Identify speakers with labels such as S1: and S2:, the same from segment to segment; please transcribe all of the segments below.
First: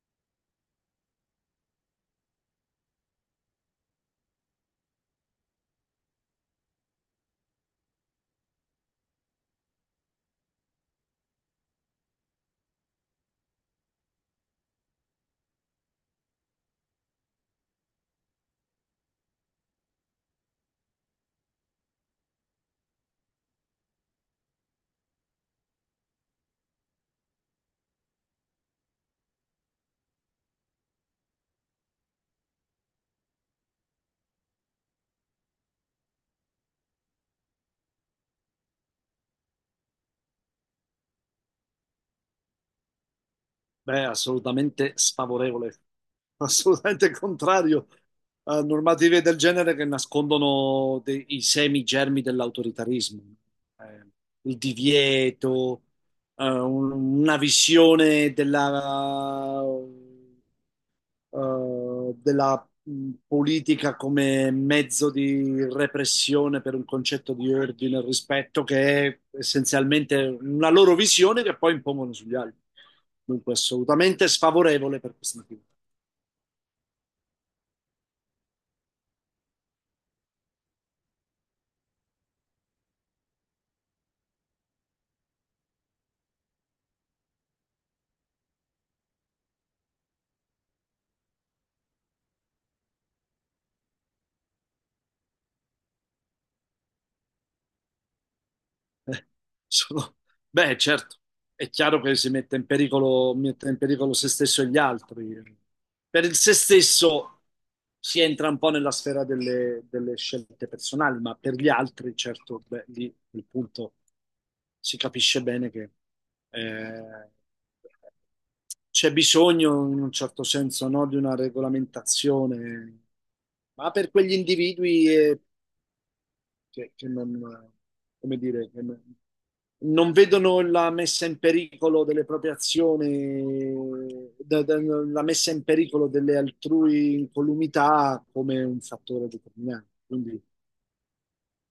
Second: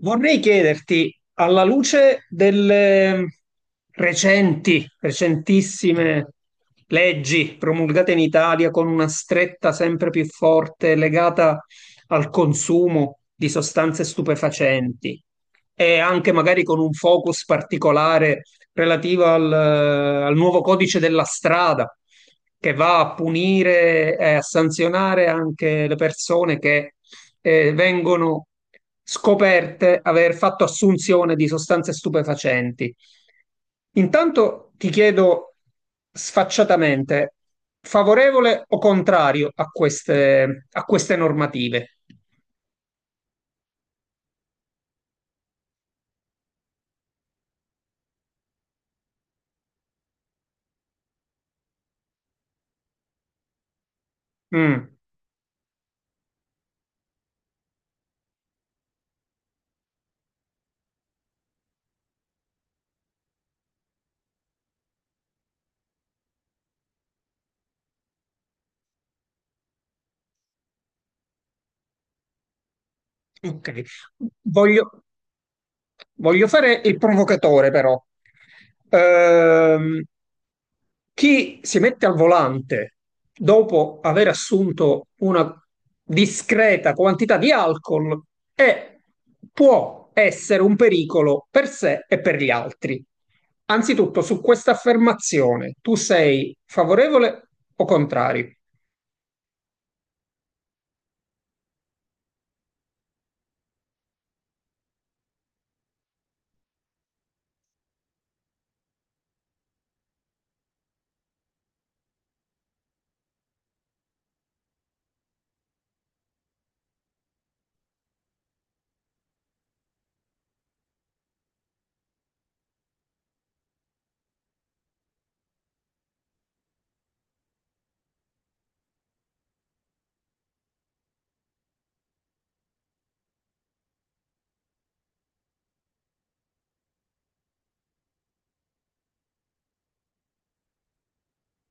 S1: Vorrei chiederti, alla luce delle recentissime leggi promulgate in Italia con una stretta sempre più forte legata al consumo di sostanze stupefacenti e anche magari con un focus particolare relativo al nuovo codice della strada che va a punire e a sanzionare anche le persone che vengono scoperte aver fatto assunzione di sostanze stupefacenti. Intanto ti chiedo sfacciatamente, favorevole o contrario a queste normative?
S2: Beh, assolutamente sfavorevole, assolutamente contrario a normative del genere che nascondono i semi germi dell'autoritarismo. Eh, il
S1: Mm,
S2: divieto, una visione della politica come mezzo di repressione per un concetto di ordine e rispetto che è essenzialmente una loro visione che poi impongono sugli altri. Dunque,
S1: ok,
S2: assolutamente sfavorevole
S1: voglio,
S2: per questo motivo.
S1: voglio fare il provocatore però. Ehm, Chi si mette al volante dopo aver assunto una discreta quantità di alcol è, può essere un pericolo per sé e per gli altri. Anzitutto, su questa affermazione, tu sei favorevole o contrario?
S2: Eh, sono- Beh, certo, è chiaro che si mette in pericolo se stesso e gli altri. Per il se stesso si entra un po' nella sfera delle, delle scelte personali, ma per gli altri, certo, beh, lì il punto si capisce bene che eh, c'è bisogno, in un certo senso, no, di una regolamentazione, ma per quegli individui e che non, come dire, che non vedono la messa in pericolo delle proprie azioni, la messa in pericolo delle altrui incolumità come un fattore determinante. Quindi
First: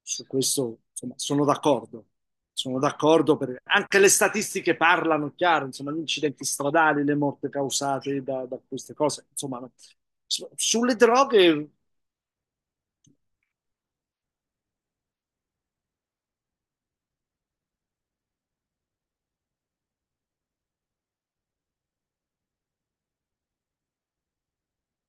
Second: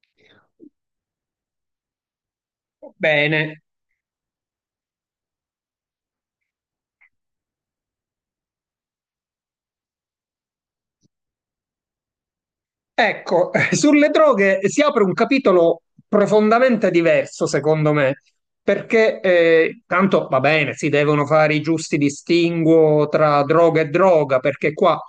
S2: su questo, insomma, sono d'accordo. Sono d'accordo perché
S1: Bene.
S2: anche le statistiche parlano chiaro, insomma, gli incidenti stradali, le morte causate da queste cose, insomma, no. Sulle droghe,
S1: Ecco, sulle droghe si apre un capitolo profondamente diverso, secondo me, perché tanto va bene, si devono fare i giusti distinguo tra droga e droga, perché qua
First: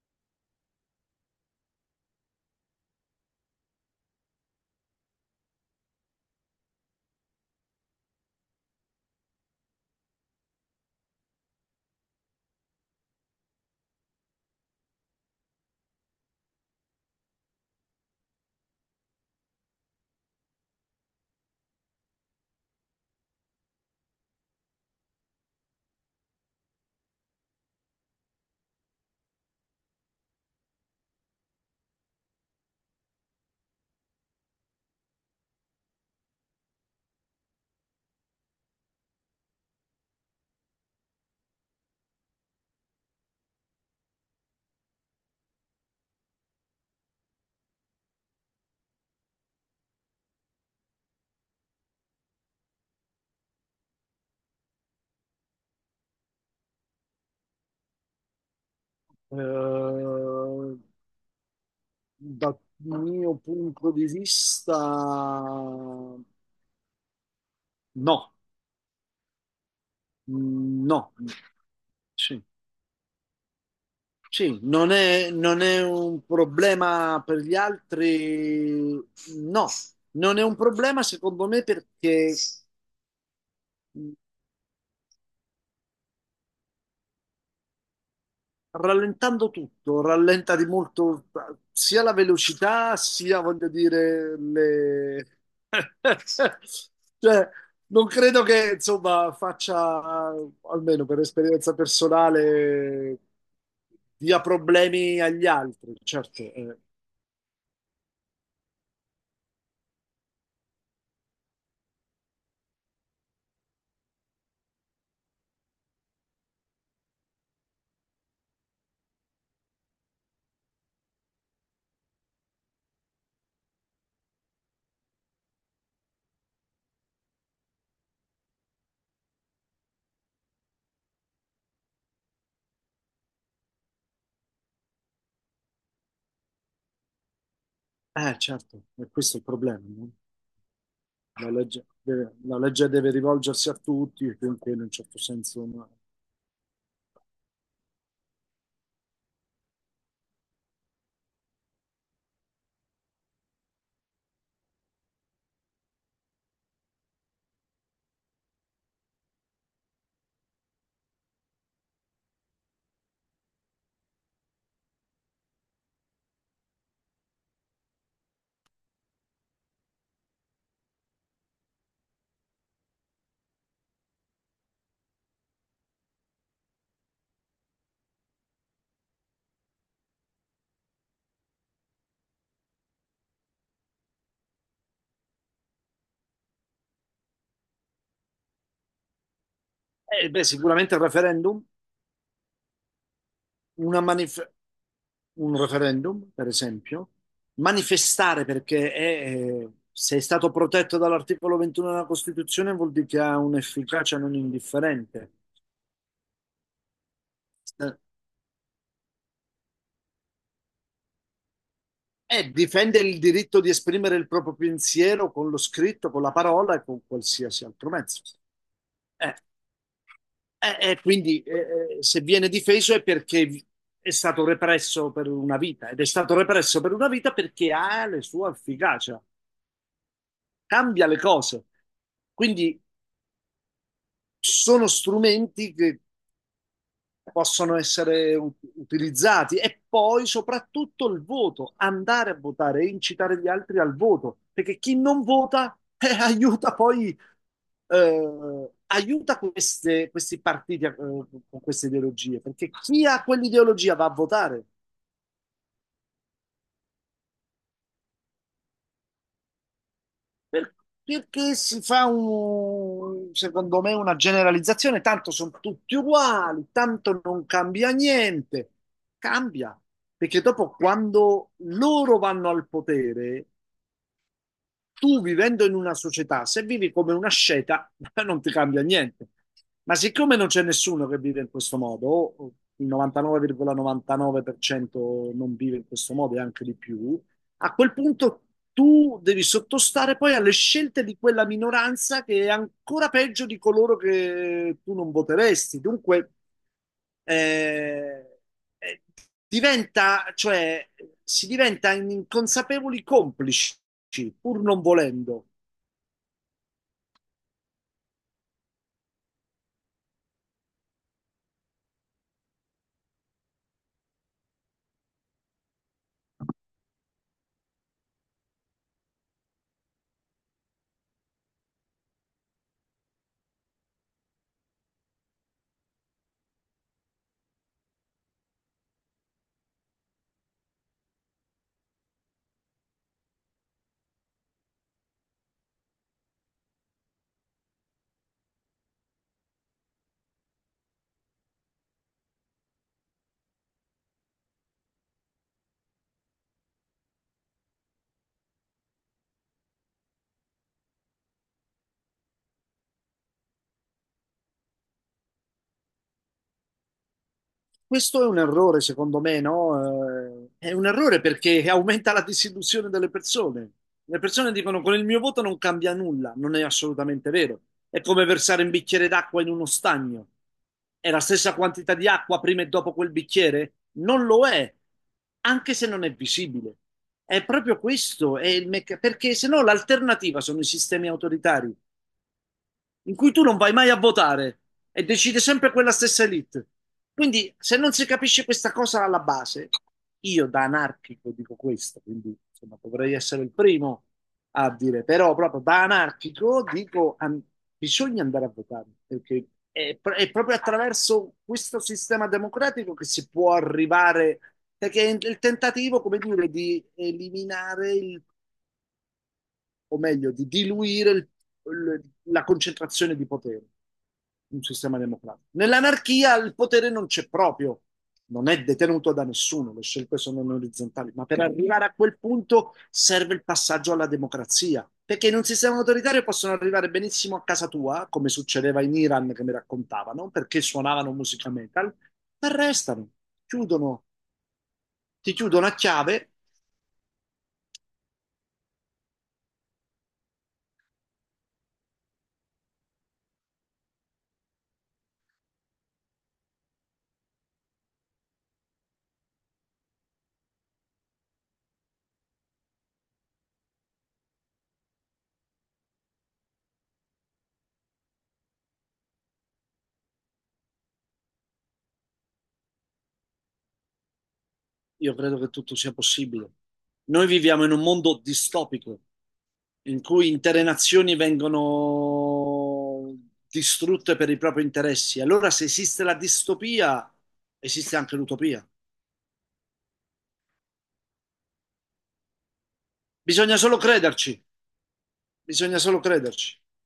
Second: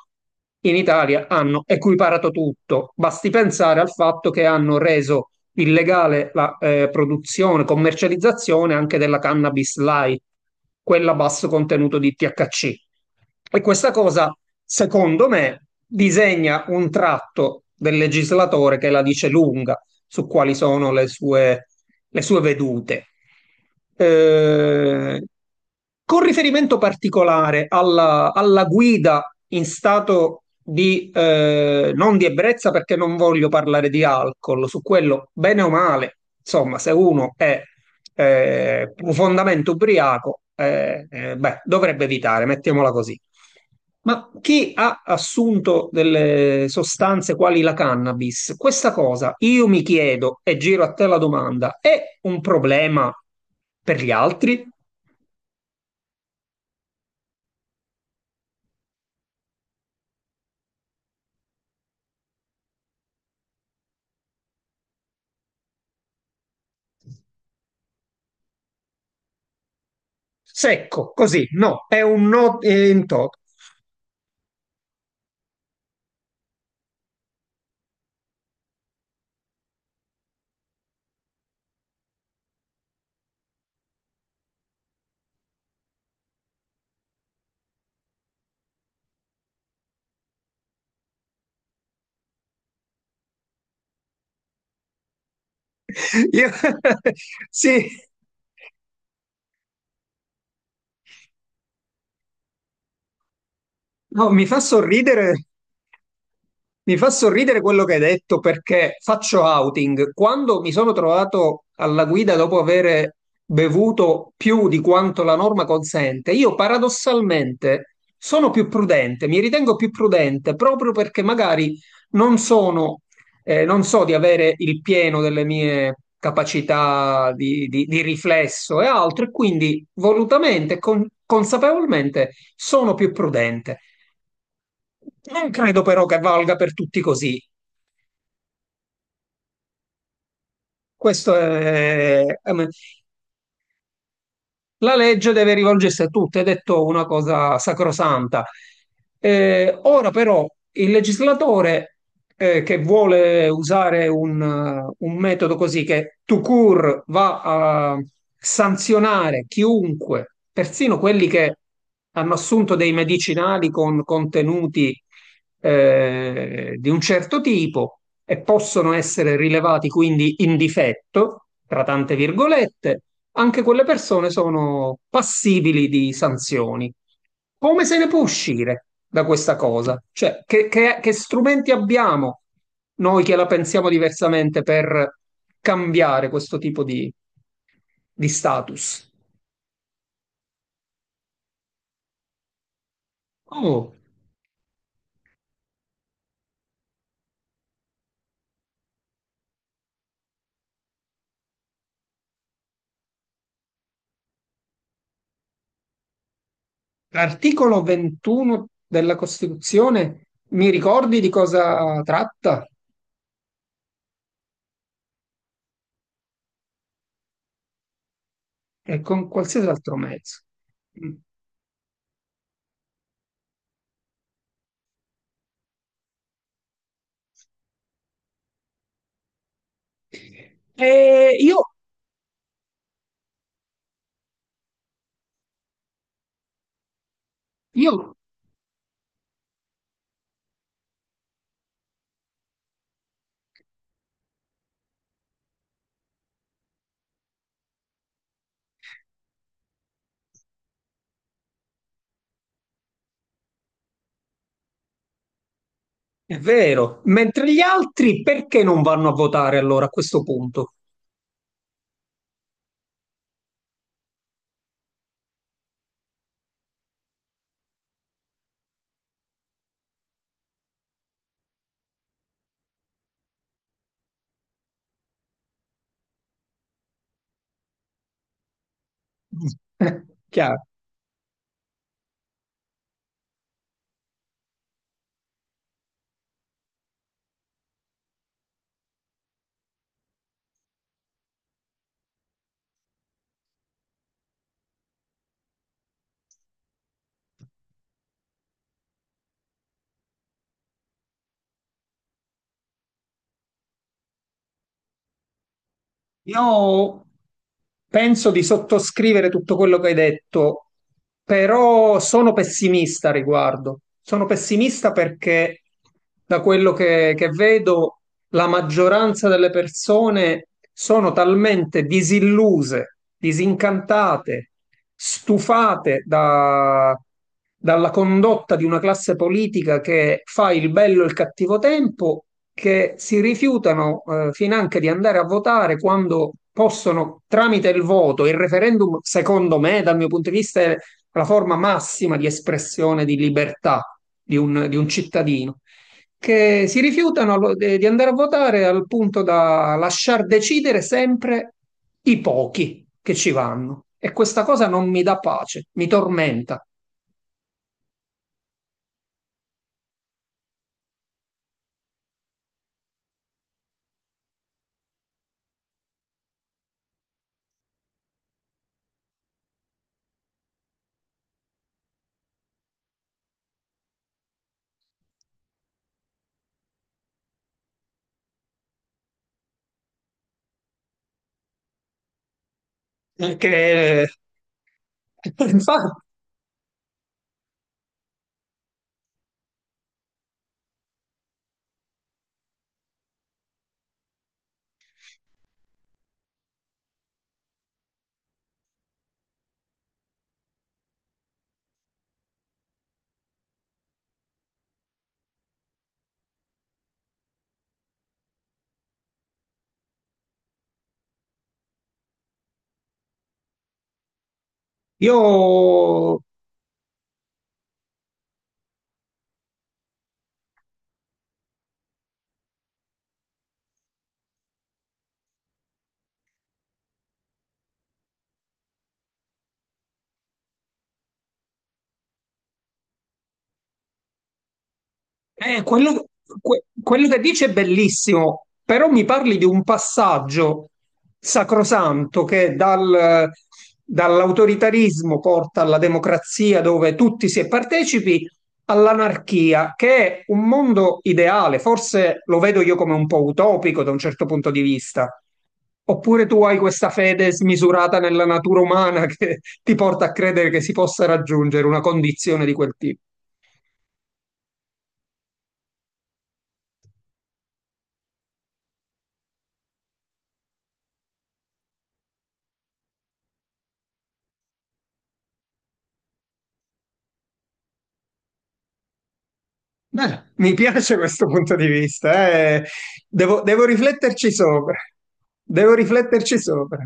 S1: in Italia hanno equiparato tutto. Basti pensare al fatto che hanno reso illegale la produzione, commercializzazione anche della cannabis light, quella a basso contenuto di THC. E questa cosa, secondo me, disegna un tratto del legislatore che la dice lunga su quali sono le sue vedute. Eh, con riferimento particolare alla guida in stato di non di ebbrezza, perché non voglio parlare di alcol, su quello, bene o male, insomma, se uno è profondamente ubriaco, beh, dovrebbe evitare, mettiamola così. Ma chi ha assunto delle sostanze quali la cannabis, questa cosa io mi chiedo e giro a te la domanda, è un problema per gli altri?
S2: eh, dal mio punto di vista, no. Mm,
S1: Secco,
S2: no.
S1: così, no, è un
S2: Sì,
S1: no in toto.
S2: sì, non è un problema per gli altri, no, non è un problema secondo me perché rallentando tutto, rallenta di molto sia la velocità, sia voglio dire le...
S1: Io-
S2: Cioè,
S1: Sì,
S2: non credo che insomma faccia, almeno per esperienza personale,
S1: no,
S2: dia
S1: mi fa
S2: problemi
S1: sorridere.
S2: agli altri. Certo,
S1: Mi fa sorridere quello che hai detto perché faccio outing. Quando mi sono trovato alla guida dopo aver bevuto più di quanto la norma consente, io paradossalmente sono più prudente, mi ritengo più prudente proprio perché magari non sono, non so di avere il pieno delle mie capacità di riflesso e altro, e quindi volutamente, e consapevolmente sono più prudente. Non credo però che valga per tutti così.
S2: certo, e questo è il problema, no?
S1: Questo
S2: La legge
S1: è,
S2: deve, la
S1: ehm,
S2: legge deve rivolgersi a tutti, e quindi in un
S1: la
S2: certo
S1: legge deve
S2: senso... no.
S1: rivolgersi a tutti, è detto una cosa sacrosanta. Ora però il legislatore che vuole usare un metodo così che tout court va a sanzionare chiunque, persino quelli che hanno assunto dei medicinali con contenuti di un certo tipo e possono essere rilevati quindi in difetto, tra tante virgolette, anche quelle persone sono passibili di sanzioni. Come se ne può uscire da questa cosa? Cioè, che strumenti abbiamo noi che la pensiamo diversamente per cambiare questo tipo di status?
S2: Beh, sicuramente il referendum,
S1: Oh.
S2: una manifestazione. Un referendum, per esempio, manifestare perché è, se è stato protetto dall'articolo 21 della Costituzione vuol dire che ha un'efficacia non indifferente.
S1: L'articolo 21 della Costituzione, mi ricordi di cosa
S2: E
S1: tratta?
S2: difende il diritto di esprimere il proprio pensiero con lo scritto, con la parola e con qualsiasi altro mezzo.
S1: E con
S2: Eh,
S1: qualsiasi altro mezzo. Mm.
S2: quindi se viene difeso è perché è stato represso per una vita ed è stato represso per una vita perché ha la sua efficacia, cambia le
S1: E io,
S2: cose. Quindi sono strumenti che possono
S1: io,
S2: essere utilizzati e poi soprattutto il voto, andare a votare e incitare gli altri al voto, perché chi non vota aiuta poi questi partiti con queste ideologie, perché chi ha quell'ideologia va a votare.
S1: è vero, mentre gli altri perché non vanno a votare allora a questo punto?
S2: Per- Perché si fa un, secondo me, una generalizzazione, tanto sono tutti uguali, tanto non cambia niente. Cambia, perché dopo quando loro vanno al potere, tu vivendo in una società, se vivi come una sceta, non ti cambia niente. Ma siccome non
S1: Chiaro.
S2: c'è nessuno che vive in questo modo, o il 99,99% non vive in questo modo e anche di più, a quel punto tu devi sottostare poi alle scelte di quella minoranza che è ancora peggio di coloro che tu non voteresti. Dunque, eh, eh, cioè, si diventa inconsapevoli complici, pur non volendo.
S1: Io penso di sottoscrivere tutto quello che hai detto, però sono pessimista a riguardo. Sono pessimista perché da quello che vedo la maggioranza delle persone sono talmente disilluse, disincantate, stufate da- dalla condotta di una classe politica che fa il bello e il cattivo tempo, che si rifiutano finanche di andare a votare quando possono, tramite il voto, il referendum, secondo me, dal mio punto di vista, è la forma massima di espressione di libertà di un cittadino che si rifiutano di andare a votare al punto da lasciar decidere sempre i pochi che ci vanno. E questa cosa non mi dà pace, mi tormenta.
S2: Questo è un errore, secondo me, no? È un errore perché aumenta la disillusione delle persone. Le persone dicono con il mio voto non cambia nulla, non è assolutamente vero. È come versare un bicchiere d'acqua in uno stagno. È la stessa quantità di acqua prima e dopo quel bicchiere? Non lo è, anche se non è visibile. È proprio questo, perché se no l'alternativa sono i sistemi autoritari in cui tu non vai mai a
S1: Perché,
S2: votare e decide sempre
S1: infatti,
S2: quella stessa elite. Quindi, se non si capisce questa cosa alla base, io da anarchico dico questo, quindi insomma, dovrei essere il primo a dire, però proprio da anarchico dico bisogna andare a votare, perché è proprio attraverso questo sistema democratico che si può arrivare, perché è il tentativo, come dire, di eliminare il o meglio, di diluire la concentrazione di potere in un sistema
S1: io.
S2: democratico. Nell'anarchia il potere non c'è proprio, non è detenuto da nessuno, le scelte sono non orizzontali, ma per arrivare a quel punto serve il passaggio alla democrazia, perché in un sistema autoritario possono arrivare benissimo a casa tua, come succedeva in Iran che mi raccontavano, perché suonavano musica metal, ti arrestano, chiudono, ti
S1: Eh,
S2: chiudono a
S1: quello,
S2: chiave.
S1: quello che dice è bellissimo, però mi parli di un passaggio sacrosanto che dall'autoritarismo porta alla democrazia dove tutti si è partecipi, all'anarchia, che è un mondo ideale, forse lo vedo io come un po' utopico da un certo punto di vista. Oppure tu hai questa fede smisurata nella natura umana che ti porta a credere che si possa raggiungere una condizione di quel tipo.
S2: Io credo che tutto sia possibile. Noi viviamo in un mondo distopico in cui intere nazioni vengono distrutte per i propri interessi. Allora, se esiste la distopia, esiste anche l'utopia.
S1: Beh, mi piace questo punto di vista, eh.
S2: Bisogna
S1: Devo
S2: solo
S1: rifletterci
S2: crederci,
S1: sopra. Devo
S2: bisogna solo
S1: rifletterci
S2: crederci.
S1: sopra.